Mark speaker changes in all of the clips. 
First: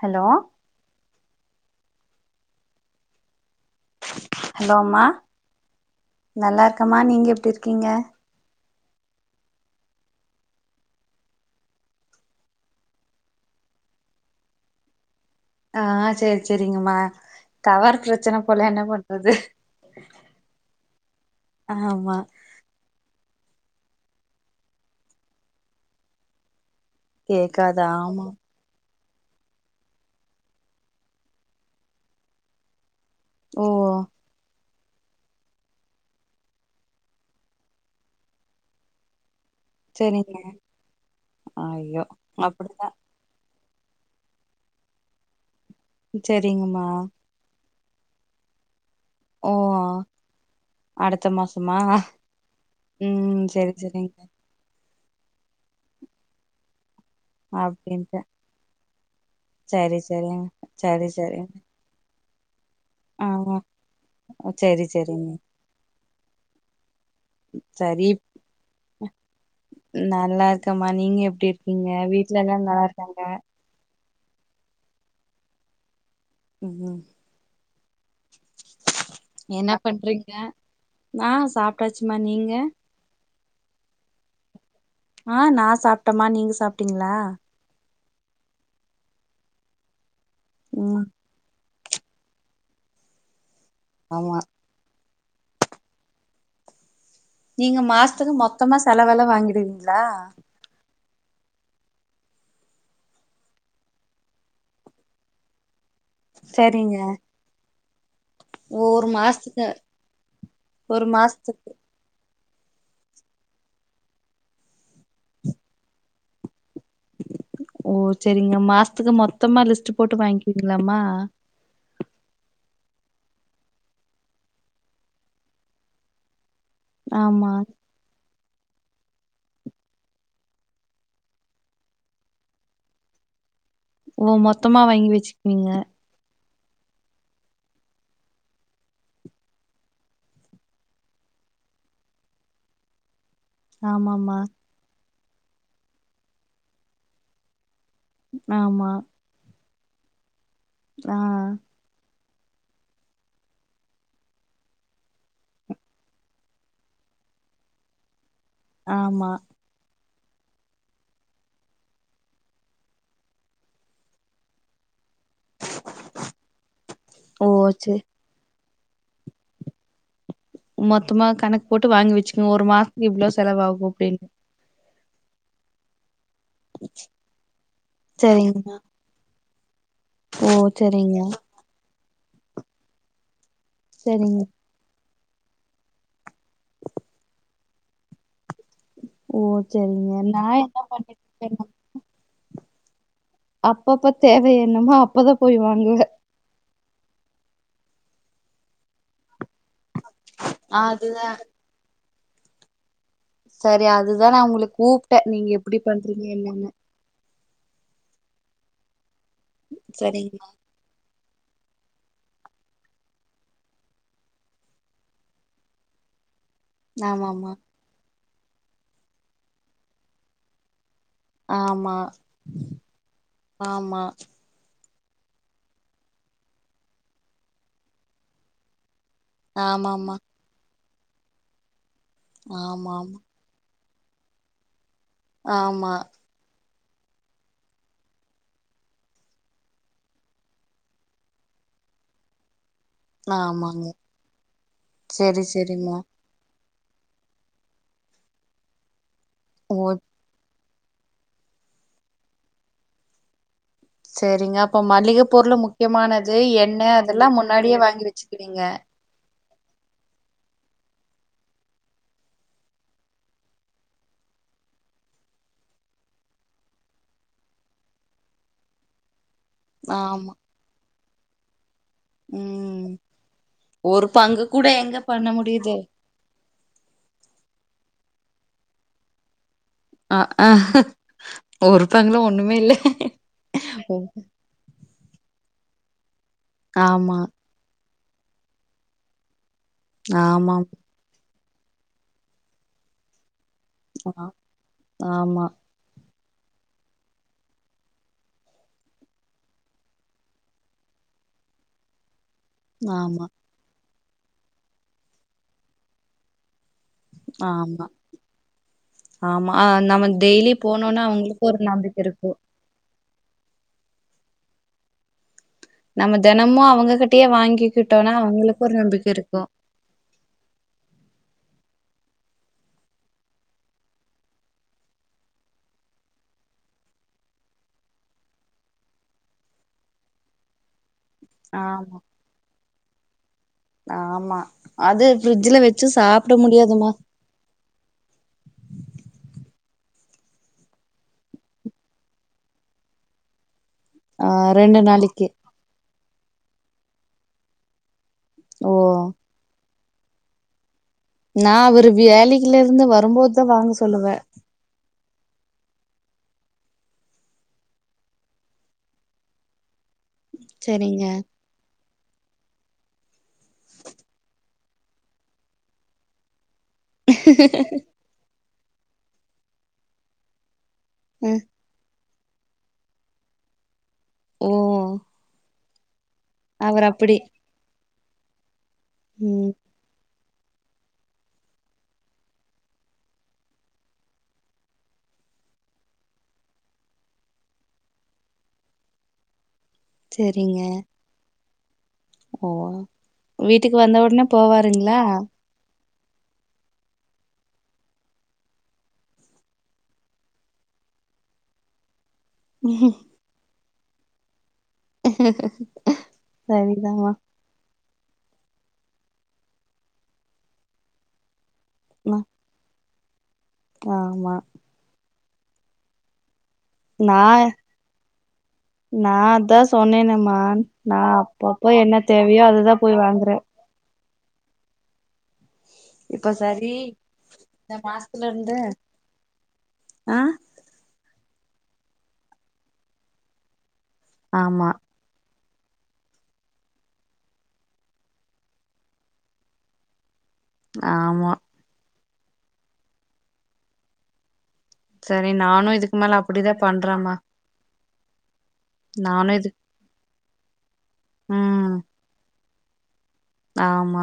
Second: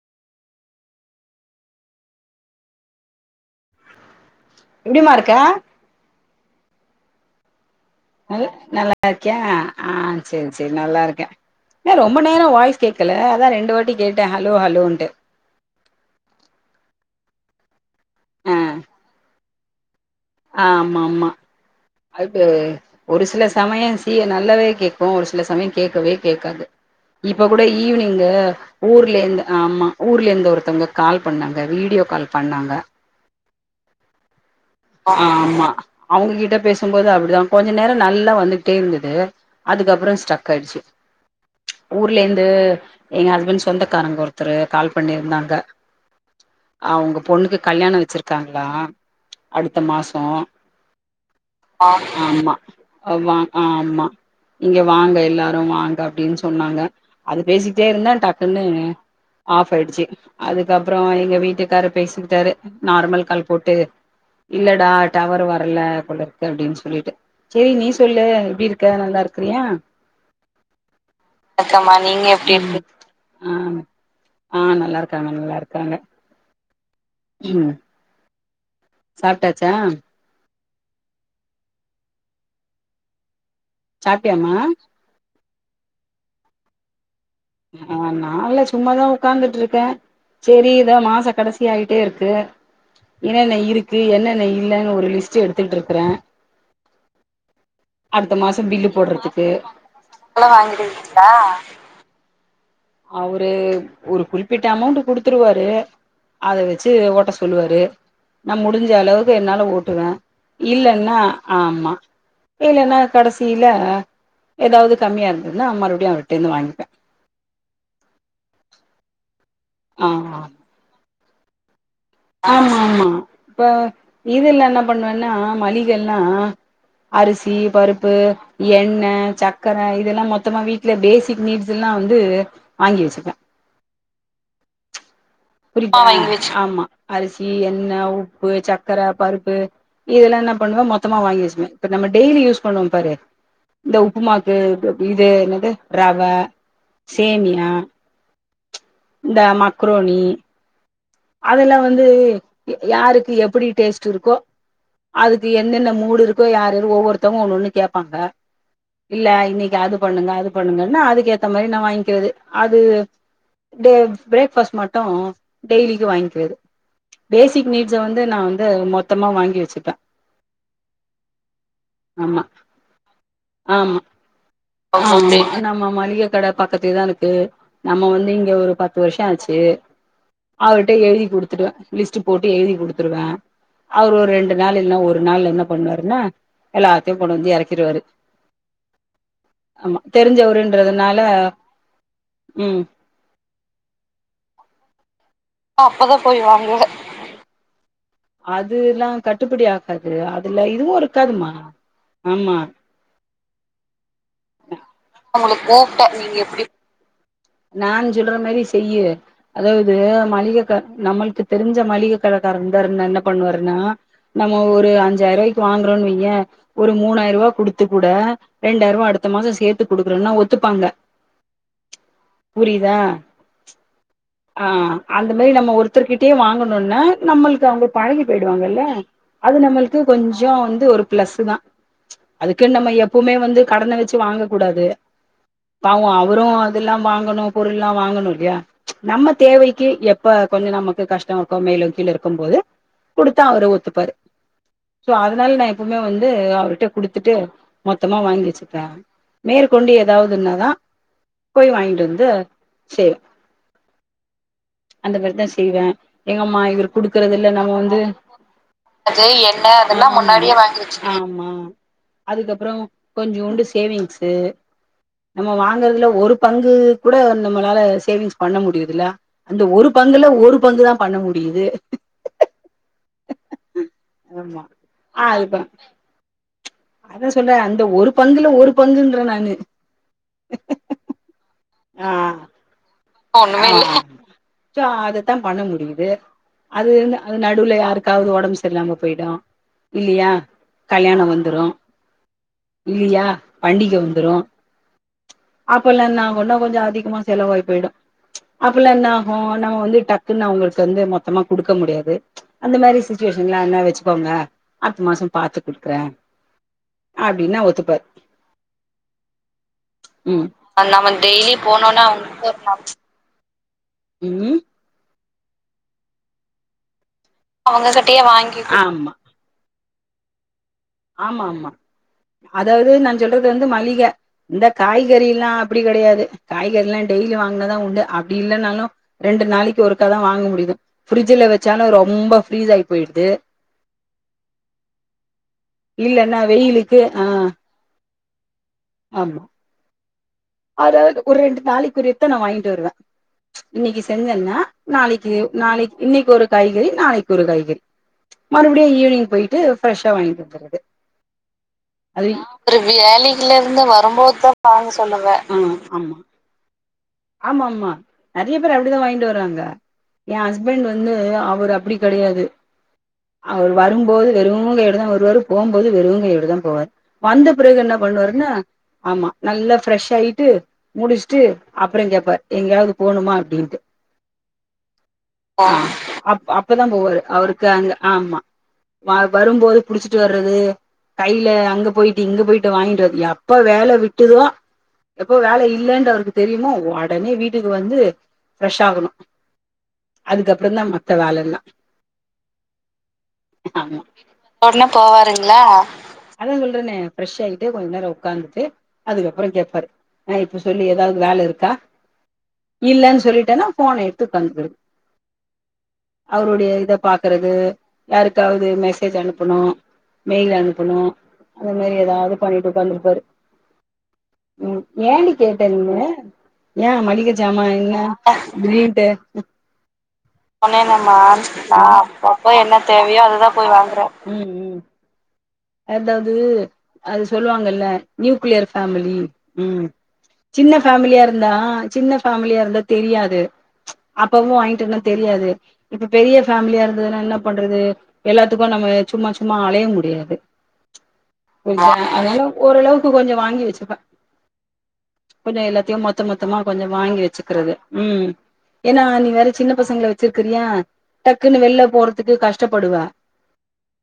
Speaker 1: Hello hello அம்மா
Speaker 2: எப்டிமா இருக்க
Speaker 1: நல்லாருக் கமா நீங்க எப்படி இருக்கீங்க
Speaker 2: நல் நல்லா இருக்கியா ஆஹ் சரி சரி நல்லா இருக்க ஏ ரொம்ப நேரம் வாய்ஸ் கேட்கல அதா ரெண்டு வாட்டி கேட்ட ஹலோ ஹலோன்ட்டு
Speaker 1: ஆஹ் சரி சரிங்கம்மா டவர் பிரச்சன போல என்ன பண்றது
Speaker 2: ஆ் ஆமா ஆமா
Speaker 1: ஆமா
Speaker 2: அது ஒரு சில சமயம் சீ நல்லவே கேட்கு ஒரு சில சமயோ கேட்கவே கேட்காது இப்ப கூட
Speaker 1: கேக்காது ஆமா
Speaker 2: ஈவினிங்கு ஊர்ல இருந்து ஆமா ஊர்ல இருந்து ஒருத்தவங்க கால் பண்ணாங்க வீடியோ கால் பண்ணாங்க
Speaker 1: ஓ
Speaker 2: ஆமா அவங்ககிட்ட பேசும்போது அப்படிதா கொஞ்சோ நேரோ நல்லா வந்துகிட்டே இருந்தது அதுக்கப்ரோ
Speaker 1: சேரிங்க
Speaker 2: ஸ்டக் ஆயிடுச்சு
Speaker 1: ஐயோ
Speaker 2: ஊர்ல இருந்து
Speaker 1: அப்டிதா
Speaker 2: எங்க ஹஸ்பண்ட் சொந்தக்காரங்க ஒருத்தரு கால் பண்ணியிருந்தாங்க
Speaker 1: சரிங்கம்மா
Speaker 2: கல்யாண வச்சிருக்காங்களா அடுத்த மாஷோ
Speaker 1: அடுத்த மாசமா
Speaker 2: ஆமா ஆமா
Speaker 1: ம்
Speaker 2: [unintelligible]
Speaker 1: சேரி
Speaker 2: ஆமா
Speaker 1: சேரிங்க
Speaker 2: இங்க வாங்க எல்லாரும் வாங்க அப்படின்னு சொன்னாங்க அது பேசிக்கிட்டே இருந்தா
Speaker 1: அப்டின்ட்டு
Speaker 2: டக்குன்னு ஆஃப்
Speaker 1: சேரி
Speaker 2: ஆயிடுச்சு
Speaker 1: சேரிங்க
Speaker 2: அதுக்கப்ரோ
Speaker 1: சேரி
Speaker 2: எங்க
Speaker 1: சேரிங்க
Speaker 2: வீட்டுக்கார பேச ட்டாரு நார்மல் கால்
Speaker 1: ஆமா
Speaker 2: போட்டு
Speaker 1: சேரி
Speaker 2: இல்லடா
Speaker 1: சேரிங்க
Speaker 2: டவர் வரல கொள்ள இருக்கு அப்படின்னு சொல்லிட்டு செரி நீ
Speaker 1: சரி
Speaker 2: சொல்லு எப்டி இருக்க நல்லா இருக்கிறியா
Speaker 1: நல்லா இருக்கேம்மா நீங்க எப்படி இருக்கீங்க
Speaker 2: வணக்கம்மா நீங்க
Speaker 1: வீட்ல எல்லா நல்லா இருக்காங்க
Speaker 2: ஆஹ் நல்லா இருக்காங்க நல்லா இருக்காங்க
Speaker 1: உம் உம்
Speaker 2: உம்
Speaker 1: என்ன பண்றீங்க நா சாப்ட்டாச்சுமா நீங்க
Speaker 2: சாப்டியாமா
Speaker 1: ஆஹ் நா சாப்ட்டேம்மா நீங்க சாப்ட்டீங்களா
Speaker 2: ஆஹ் நான்லா சும்மாதா உக்கார்ந்துட்டு இருக்க சரி இதான்
Speaker 1: ம்
Speaker 2: மாச கடசி ட்லி ஆயிட்டே இருக்கு, இன்னா நெய்யூத் இருக்கு
Speaker 1: ஆமா
Speaker 2: என்னென்ன இல்லன்னு ஒரு லிஸ்ட் ச்சி எடுத்துட்டு இருக்கற
Speaker 1: நீங்க மாசத்துக்கு மொத்தமா செலவெல்லா வாங்கிடுவ்வீங்களா
Speaker 2: ஆஹ் அவரு ஒரு குறிப்பிட்ட அமௌண்ட் குடுத்துருவாரு அத வச்சு
Speaker 1: சரிங்க
Speaker 2: ஓட்ட சொல்லுவாரு, நா முடிஞ்ச
Speaker 1: ஒரு
Speaker 2: அளவுக்கு என்னால
Speaker 1: மாசத்துக்கு
Speaker 2: ஓட்டுவே,
Speaker 1: ஒரு
Speaker 2: இல்லன்ன
Speaker 1: மாசத்துக்கு
Speaker 2: ஆம்மா இல்லன்னா கடசியில ஏதாவது கம்மியா இருந்ததுன்னா மாறுபடியு அவர்கிட்டேருந்து வாங்கிப்பே
Speaker 1: ஓ செரிங்க மாஸ்துக்கு மொத் மொத்தமா லிஸ்ட்
Speaker 2: ஆ
Speaker 1: போட்டு வாங்கிவீங்களாமா
Speaker 2: ஆமா அப்ப இதுல்லா என்ன பண்ணுவேன்னா மளிகெல்லா
Speaker 1: ஆமா
Speaker 2: அரிசி பருப்பு ம் எண்ணெ சக்கர இதெல்லா மொத்தமா வீட்டுல பேசிக் நீட்ஸ் எல்லா வந்து வாங்கி வெச்சிப்பே
Speaker 1: ஓ மொத்தமா வாங்கி வெச்சுக்குவீங்க
Speaker 2: புரியுதா ஆமா அரிசி எண்ணெ உப்பு சக்கர பருப்பு இதெல்லா என்ன பண்ணுவே மொத்தமா வாங்கி வெச்சிக்குவே இப்ப நம்ம டெய்லி யூஸ் பண்ணுவோ பாரு இந்த
Speaker 1: ஆமாமா
Speaker 2: உப்புமாக்கு இது என்னது ரவ சேமியா
Speaker 1: ஆமா
Speaker 2: க்ரோணி
Speaker 1: ஆ
Speaker 2: அதெல்லா வந்து யா யாருக்கு எப்டி டேஸ்ட் இருக்கோ அதுக்கு என்னென்ன மூடு இருக்கோ யார்யாரு ஒவ்வொருத்தவங்க ஒன்னென்னு கேப்பாங்க இல்ல
Speaker 1: ஆமா
Speaker 2: இன்னிக்கு அதுப் பண்ணுங்க அது பண்ணுங்கன்னா அதுக்கு ஏத்த மாரி நா வாங்கிக்கிறது அது டே பிரோக் ஃபாஸ்ட் மட்டோ டெய்லிக்கு வாங்கிறது
Speaker 1: ஓ
Speaker 2: பேசிக் நீட்ஸ்
Speaker 1: சரி
Speaker 2: வந்து நா வந் இத மொத்தமா வாங்கி வெச்சுப்பே
Speaker 1: மொத்மா கணக் போட்டு வாங்கி வெச்சிக்கனோ ஒரு மாஸ்துக்கு இவ்ளோ செலவாகும்
Speaker 2: ஆமா
Speaker 1: அப்டின்னு
Speaker 2: ஆமா நம்ம மளிகை கட பக்கத்துலேதா இருக்கு நம்ம வந்து இங்க ஒரு
Speaker 1: சரிங்கமா
Speaker 2: பத்து வருஷோ ஆச்சி
Speaker 1: ஓ
Speaker 2: அவர்கிட்ட
Speaker 1: சரிங்க
Speaker 2: எழுதி குடுத்துடுவே லிஸ்ட் போட்டு எழுதி குடுத்துருவே அவர் ஒரு
Speaker 1: சரிங்க
Speaker 2: ரெண்டு நாள் இல்லனா ஒரு ஒரு நாள் என்ன பண்ணுவாருன்னா எல்லாத்தையு கொண்டு வந்து எறக்கிடுவாரு
Speaker 1: ஓ சேரிங்க நா என்ன பண்ணிட்றிக்கேனா
Speaker 2: உம்
Speaker 1: அப்பப்ப தேவை என்னமோ அப்பதா போய் வாங்குவே
Speaker 2: அதுலாம் கட்டுப்படியா அது அதுல இதுவும்
Speaker 1: அதுதான்.
Speaker 2: இருகாதுமா ஆமா
Speaker 1: சேரி அதுதா நா உங்களுக் கூப்டே நீங்க
Speaker 2: உங்களுக்கு
Speaker 1: எப்டி
Speaker 2: கூப்ட்டே
Speaker 1: பண்றீங்க
Speaker 2: நீங்க எப்டி
Speaker 1: என்னன்னு
Speaker 2: நான் சொல்ற மாரி செய்யி அதாவுது
Speaker 1: சரிங்களா.
Speaker 2: மளிகை க நம்மள்க்கு தெரிஞ்ச மளிகை கடக்கார இருந்தாருனா என்ன பண்ணுவாருனா நம்ம ஒரு அஞ்சாயருவாய்க்கு வாங்கறோன் வெய்யே ஒரு மூணாயிருவா
Speaker 1: ஆமாமா.
Speaker 2: குடுத்து கூட ரெண்டாயிரூபா அடுத்த மாசம் சேர்த்து குடுக்குறோனா ஒத்துப்பாங்க
Speaker 1: ஆமா
Speaker 2: புரியுதா
Speaker 1: ஆமா,
Speaker 2: ஆ அந்த மாரி நம்ம ஒருத்தர்கிட்டயே வாங்கணுனா நம்மள்க்கு அவங்க பழகி போயிடுவாங்கில்ல அது நம்மளுக்கு
Speaker 1: ஆமாமா,
Speaker 2: கொஞ்சொ வந்து ஒரு பிளஸு தான் அதுக்குன்னு நம்ம
Speaker 1: ஆமாமா,
Speaker 2: எப்பவுமே வந்து கடனை வச்சு வாங்க கூடாது
Speaker 1: ஆமா,
Speaker 2: பாவம் அவரும் இதெல்லாம் வாங் நம்ம பொருளெல்லாம் வாங்கணு இல்லையா நம்ம தேவைக்கு எப்ப கொஞ்சம் நமக்கு கஷ்ட இருக்கோ மேலும் கீழும் இருக்கும் போது குடுத்தா அவரு
Speaker 1: ஆமாங்க.
Speaker 2: ஒத்துப்பாரு சோ
Speaker 1: சரி,
Speaker 2: அதனால நான்
Speaker 1: சரிம்மா.
Speaker 2: எப்பவுமே வந்து அவரு இதை குடுத்துட்டு மொத்தமா வாங்கி வச்சுப்பேன்
Speaker 1: ஓ!
Speaker 2: மேற்கொண்டு ஏதாவதுன்னாதான் போய் வாங்கிட்டு வந்து து சேரி
Speaker 1: செரிங்க அப்ப மளிகை பொருளு முக்கியமானது
Speaker 2: எங்கம்மா
Speaker 1: எண்ண
Speaker 2: இவரு
Speaker 1: அதெல்லா
Speaker 2: குடுக்கறதுல்ல நம்ம
Speaker 1: முன்னாடியே
Speaker 2: வந்து
Speaker 1: வாங்கி வச்சுக்கிறீங்க
Speaker 2: அது ஆமா, அதுக்கபறோ கொஞ்சோண்டு சேவிங்ஸ் நம்ம வாங்கறதுல ஒரு பங்கு கூட நம்மளால சேவிங்ஸ் பண்ண முடியுதுல அந்த ஒரு பங்குல
Speaker 1: ஆமா.
Speaker 2: ஒரு பங்குதா பண்ண முடியுது
Speaker 1: ம் ஒரு பங்கு
Speaker 2: ஆமா
Speaker 1: கூட எங்க
Speaker 2: ஆ
Speaker 1: பண்ண
Speaker 2: இப்ப
Speaker 1: முடியுது
Speaker 2: அதா சொல்றே அந்த ஒரு பங்குல ஒரு பங்குன்ற நானு
Speaker 1: அ ஒரு பங்குல ஒண்ணுமே இல்ல
Speaker 2: அ மிச்சம் அதத்தா பண்ண முடியு வே அது
Speaker 1: ஆமா
Speaker 2: என்ன அது நடுவுல யாருக் க்காவது ஒடம்பு சரில்லாம போயிடு இல்லியா
Speaker 1: ஆமா
Speaker 2: கல்யாண வந் துரு இல்லியா பண்டிகை
Speaker 1: ஆமா
Speaker 2: வந்துரும்
Speaker 1: ஆமா
Speaker 2: அப்பல்லாம் நான் ஒண்ணா கொஞ்சம் அதிகமா செலவாய் போயிடும் அப்பல்லாம் என்ன ஆகும் நம்ம வந்து டக்குன்னு அவங்களுக்கு வந்து மொத்தமா குடுக்க முடியாது அந்த மாரி
Speaker 1: ஆமா
Speaker 2: சுிட்சுவேஷன்லாம் வச்சு க்கோங்க அடுத்த மாசம் பாத்து குடுக்குறே அப்டின்னா
Speaker 1: ஆமா
Speaker 2: ஒத்துப்பாரு
Speaker 1: ஆமா ஹ் நம்ம
Speaker 2: ம்
Speaker 1: டெய்லி போனோனா
Speaker 2: நம்ம
Speaker 1: அவங்களுக்கும்
Speaker 2: டெய்லி
Speaker 1: ஒரு நம்பிக்கை
Speaker 2: போனோனா
Speaker 1: இருக்கும்
Speaker 2: ம்
Speaker 1: நம்ம தினமும் அவங்க கிட் ட்டிய வாங்கிக்கிட்டோனா
Speaker 2: அவங்ககிட்டயே வாங்கி
Speaker 1: அவங்களுக்கு ஒரு
Speaker 2: குடு
Speaker 1: நம்பிக்கை இருக்கும்
Speaker 2: ஆமா ஆமா அதாவது நான் சொல்றது வந்து மளிகை இந்த காய்கறி எல்லாம் அப்படி கிடையாது காய்கறில்லாம் டெய்லி வாங்கினதான் உண்டு அப்படி இல்லைன்னாலும் ரெண்டு நாளைக்கு ஒருக்கா தான் வாங்க முடியு பிரிட்ஜல வச்சாலும்
Speaker 1: ஆமா
Speaker 2: ரொம்ப ப்ரீஸ் ஆயிட் போயிடுது
Speaker 1: ஆமா அது ஃப்ரிட்ஜ்ல வச்சு சாப்பிட
Speaker 2: இல்லன்னா
Speaker 1: முடியாதுமா.
Speaker 2: வெயிலுக்கு ஆ ஆமா அதாவது ஒரு ரெண்டு நாளைக்குரியத்தை நான் வாங்கிட்டு வருவேன் இன்னைக்கு
Speaker 1: ஆ
Speaker 2: சென்சன்னா நாளைக்கு நாளைக்கு இன்னைக்கு ஒரு காய்கறி நாளைக்கு ஒரு காய்கறி
Speaker 1: ஓ!
Speaker 2: மறுபடியும் ஈவினிங் போயிட்டு ப்ரஷ்ஷா வாங்கி கொடுத்ருது
Speaker 1: நான் அவரு
Speaker 2: அது
Speaker 1: வேலையில
Speaker 2: அவரு
Speaker 1: இருந்து வரும்போது தான்
Speaker 2: வேலைையில
Speaker 1: வாங்க
Speaker 2: இருந்து
Speaker 1: சொல்லுவேன்.
Speaker 2: வரும்போதுதான் வாங்க சொல்லுவ ஆமா ஆமா ஆமா நெறைய பேர் அப்படிதான் வாங்கிட்டு வராங்க என் ஹஸ்பண்ட்
Speaker 1: சரிங்க.
Speaker 2: வந்து அவர் அப்படி கிடையாது அவர் வரும்போது வெறும் கையோடு தான் வருவாரு போகும்போது வெறும் கையோடு தான் போவாரு வந்த பிறகு என்ன பண்ணுவாருன்னா ஆமா நல்லா ஃப்ரெஷ் ஆயிட்டு முடிச்ட்டு
Speaker 1: ம்.
Speaker 2: அப்பறம் கேட்பார் எங்கயாவது போணுமா அப்படின்னுட்டு
Speaker 1: ஓ
Speaker 2: ஆ அப்
Speaker 1: அவர்
Speaker 2: அப்பதான்
Speaker 1: அப்படி.
Speaker 2: போவாரு அவருக்கு அங்க ஆமா வ
Speaker 1: ம்.
Speaker 2: வரும்போது புடிச்சு ய்விட்டு வறது கைல அங்க போயிட்டு இங்க போயிட்டு வாங்கிட்டுறது எப்ப வேல விட்டுதோ எப்போ வேல இல்லைன்ற அவருக்கு தெரியுமோ உடனே வீட்டுக்கு வந்து ஃப்ரெஷ் ஆகணு
Speaker 1: சரிங்க.
Speaker 2: அதுக்கப்பறம் தான் மத்த வேலல்லா
Speaker 1: ஓ வீட்டுக்கு வந்த
Speaker 2: ஆமா
Speaker 1: உடனே போவாருங்ளா
Speaker 2: அதான் சொல்றனே ஃரெஷ் ஆயிட்டு கொஞ்ச நேரோ உட்காந்துட்டு அதுக்கப்பறம் கேட்பாரு ஆஹ் இப்ப சொல்லி எதாவது வேல இருக்கா இல்லன்னு சொல்லிட்டேனா போனை எடுத்து தந்துருது அவருடைய இத
Speaker 1: சரிதாம்மா.
Speaker 2: பாக்குறது யாருக்காவது மெசேஜ் அனுப்பணு மெயில் அனுப்பணு அது மாரி எதாவது பண்ணிட்டு உட்காந்துரு பரு
Speaker 1: ஆமா
Speaker 2: ம் ஏண்டி கேட்டதுமே ஏ
Speaker 1: நா
Speaker 2: மளிகச்சாம என்ன பா திடீர்ன்டு
Speaker 1: நா அதா சொன்னேனேமா நா
Speaker 2: [unintelligible]
Speaker 1: அப்பப்ப
Speaker 2: நா
Speaker 1: என்ன தேவையோ
Speaker 2: அப்பப்ப
Speaker 1: அதுதா
Speaker 2: என்ன
Speaker 1: போய்
Speaker 2: தேவயோ
Speaker 1: வாங்குறே
Speaker 2: அதுதா போய் வாங்குறே ம் ம்
Speaker 1: இப்ப
Speaker 2: அதாவ்து
Speaker 1: சரி
Speaker 2: அது
Speaker 1: இந்த
Speaker 2: சொல்லுவாங்கல்ல
Speaker 1: மாசத்துல இருந்து
Speaker 2: நியூக்ளியர் ஃபாமிலி ம்
Speaker 1: ஆ
Speaker 2: சின்ன ஃபேமிலியா இரு ந்தா சின்ன ஃபேமிலியா இருந்தா தெரியாது ச்ச் அப்பப்போ
Speaker 1: ஆமா
Speaker 2: வான்ய்ட்டு இருந்தா தெரியாது இப்ப பெரிய ஃபேமிலியா இருந்ததுனா இன்ன பண்றது இப்ப எல்லாத்துக்கு நம்ம சும்மா சும்மா அலைய முடியாது
Speaker 1: ஆமா
Speaker 2: புரியுதா அதனால ஓரளவுக்கு கொஞ்சோ வாங்கி வெச்சுப்ப
Speaker 1: சரி
Speaker 2: கொஞ்சோ
Speaker 1: நானு இதுக்கு
Speaker 2: எல்லாத்தியு
Speaker 1: மேல
Speaker 2: மொத்த
Speaker 1: அப்டிதா
Speaker 2: மொத்தமா கொஞ்சோ
Speaker 1: பண்றேமா
Speaker 2: வாங்கி வெச்சுக்குறது ம் ஏன்னா நீ
Speaker 1: நானு
Speaker 2: வேற
Speaker 1: இது
Speaker 2: சின்ன பசங்ள வச் சுற்குறியா டக்குன்னு
Speaker 1: ம்
Speaker 2: வெளில போறதுக்கு கஷ் டப்படுவ
Speaker 1: ஆமா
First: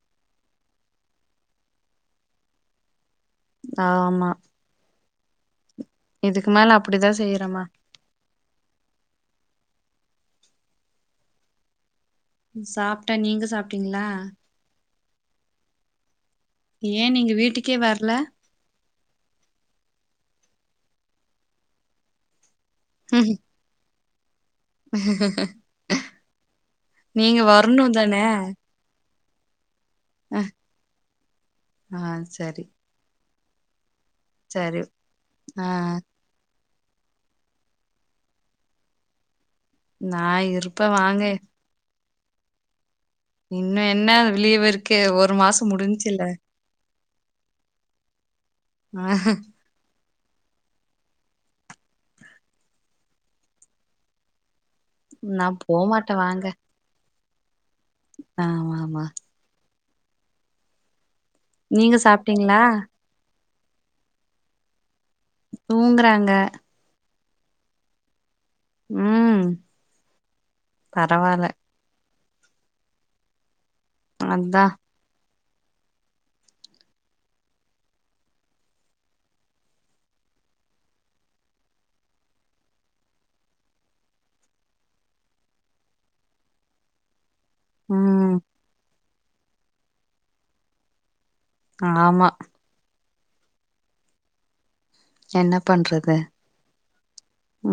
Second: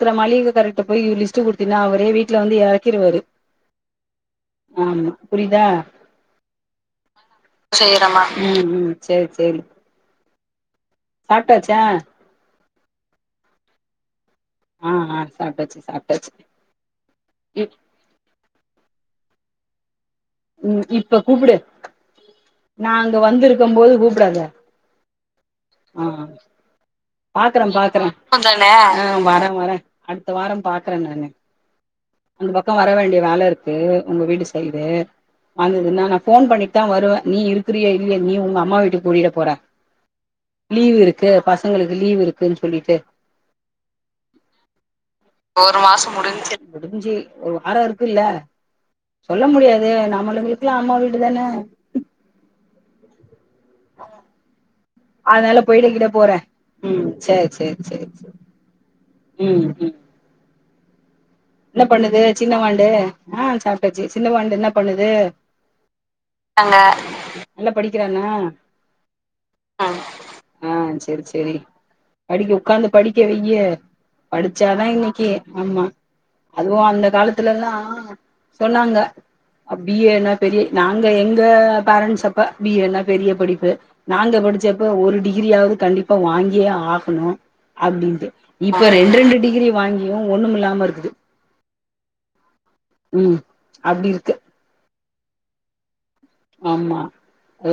Speaker 2: இருக்கிற மலிவு கரெக்ட் ட்ட போய் லிஸ்ட் குடுத்தீனா அவரே வீட்ல வந்து இறக்கிருவாரு
Speaker 1: ஆமா
Speaker 2: புரியுதா
Speaker 1: இதுக்கு மேல அப்டிதா செய்யறம்மா
Speaker 2: உம் சேரி சேரி சாப்ட்டாச்சா
Speaker 1: சாப்ட்டேன் நீங்க சாப்ட்டீங்ளா
Speaker 2: ஆஹ் ஆஹ் சாப்ட்டாச்சு சாப்ட்டாச்சு
Speaker 1: ஏ நீங்க
Speaker 2: ம்
Speaker 1: வீட்டுக்கே வர்ல
Speaker 2: உம் இப்ப கூப்டு நா அங்க வந்திருக்கும்போது கூப் டாத
Speaker 1: ஹ ஹ ஹ
Speaker 2: ஆஹ் பாக்குற
Speaker 1: வரணு
Speaker 2: பாக்குற
Speaker 1: தானே
Speaker 2: குந்தான வர வர அடுத்த வாரம் பாக்குற நானு
Speaker 1: ஆ
Speaker 2: அந்த
Speaker 1: சரி
Speaker 2: பக்கோ வர வேண்டிய வேல இருக்கு தேவை உங்க வீட்டு
Speaker 1: சரி
Speaker 2: சைடு
Speaker 1: ஆ
Speaker 2: வந்ததுனா நா போன் பண்ணி தா வருவ நீ இருக்கிறியே இல்லியெ நீ உங்க அம்மா வீட்டுக்கு போயிர போற
Speaker 1: நா இருப்ப
Speaker 2: லீவ்
Speaker 1: வாங்க
Speaker 2: இருக்கு பசங்களுக்கு லீவ் இருக்குனு சொல்லிட்டு
Speaker 1: இன்னு என்ன லீவு இருக்கு ஒரு மாசோ முடிஞ்சுல்ல
Speaker 2: ஒரு வாரோ இருக்குல்ல
Speaker 1: ஆ
Speaker 2: சொல்ல முடியாது நமக் இருக்கலா அம்மா வீடுதான ஆஹ்
Speaker 1: நா
Speaker 2: அதனால போயிட கீய்ட
Speaker 1: போமாட்டே
Speaker 2: போற
Speaker 1: வாங்க
Speaker 2: ம் சேரி சேரி சேரி சேரி
Speaker 1: ஆமா ஆமா
Speaker 2: உம் உம் என்ன
Speaker 1: நீங்க
Speaker 2: பண்ணுது
Speaker 1: சாப்ட்டீங்களா
Speaker 2: சின்னவாண்டு ஆஹ் சாப்டாச்சு சின்ன வாண்டு என்ன பண்ணுது
Speaker 1: தூங்குறாங்க
Speaker 2: அது நாங்க நல்லா படிக்கிறானா
Speaker 1: உம்
Speaker 2: ம் ஆ செரி
Speaker 1: பரவால
Speaker 2: செரி படிக்க உட்காந்து படிக்க வெய்
Speaker 1: அதா
Speaker 2: படிச்சாதா இன்னைக்கு ஆமா அதுவூ அந்த காலத்துல எல்லா சொன்னாங்க பி ஏ னா பெரிய நாங்க எங்க பேரண்ட்ஸ் அப்ப பி ஏ னா பெரிய படிப்பு நாங்க படிச்சப்ப ஒரு டிகிரியாவது கண்டிப்பா வாங்கியே ஆகணு அப்படின்ட்டு
Speaker 1: ம்
Speaker 2: இப்ப இரண்டு டிகிரி வாங்கியு ஒண்ணுமில்லாம இரு இது
Speaker 1: ஆமா
Speaker 2: உம் அப்டி இருக்கு
Speaker 1: என்ன பண்றது
Speaker 2: ஆமா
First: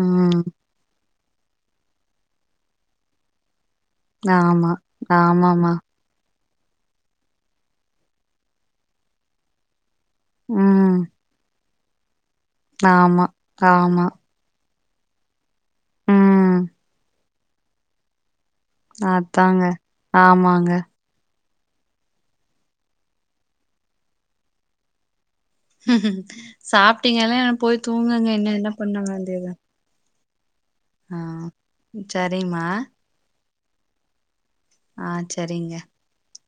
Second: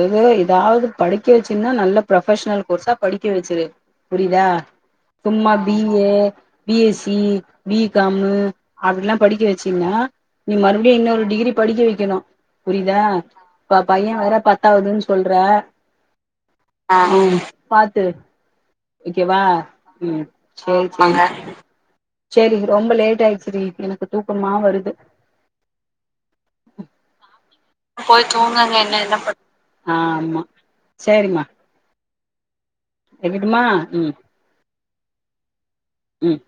Speaker 2: ஏதோ
Speaker 1: ம்
Speaker 2: இதாவது படிக்க வச்சுன்னா நல்ல ப்ரொபஷனல் கோர்ஸா படிக்கவச்சுரு புரியுதா
Speaker 1: ஆமா
Speaker 2: சும்மா
Speaker 1: ஆமாமா
Speaker 2: B A B S C B com அப்டிலா படிக்க வச்சீன்னா நீ
Speaker 1: ம்
Speaker 2: மறுபடியு இன்னொரு டிகிரி படிக்க வைக்கணு புரியுதா
Speaker 1: ஆமா
Speaker 2: இப்ப
Speaker 1: ஆமா
Speaker 2: பைய வேற பத் பத்தாவதுனு சொல்ற
Speaker 1: ம்
Speaker 2: பாத்து ஓகேவா
Speaker 1: அதாங்க
Speaker 2: ம்
Speaker 1: ஆமாங்க
Speaker 2: சேரி சேரி சேரி ரொம்ப லேட் ஆயிடுச்சு டி எனக்கு தூக்கமா வருது
Speaker 1: சாப்பிட்டீங்கல்ல
Speaker 2: போய் தூங்குங்க என்ன என்ன பண்ண சேரிமா
Speaker 1: சரிம்மா
Speaker 2: விடுமா ம்
Speaker 1: ஆ சரிங்க
Speaker 2: ம்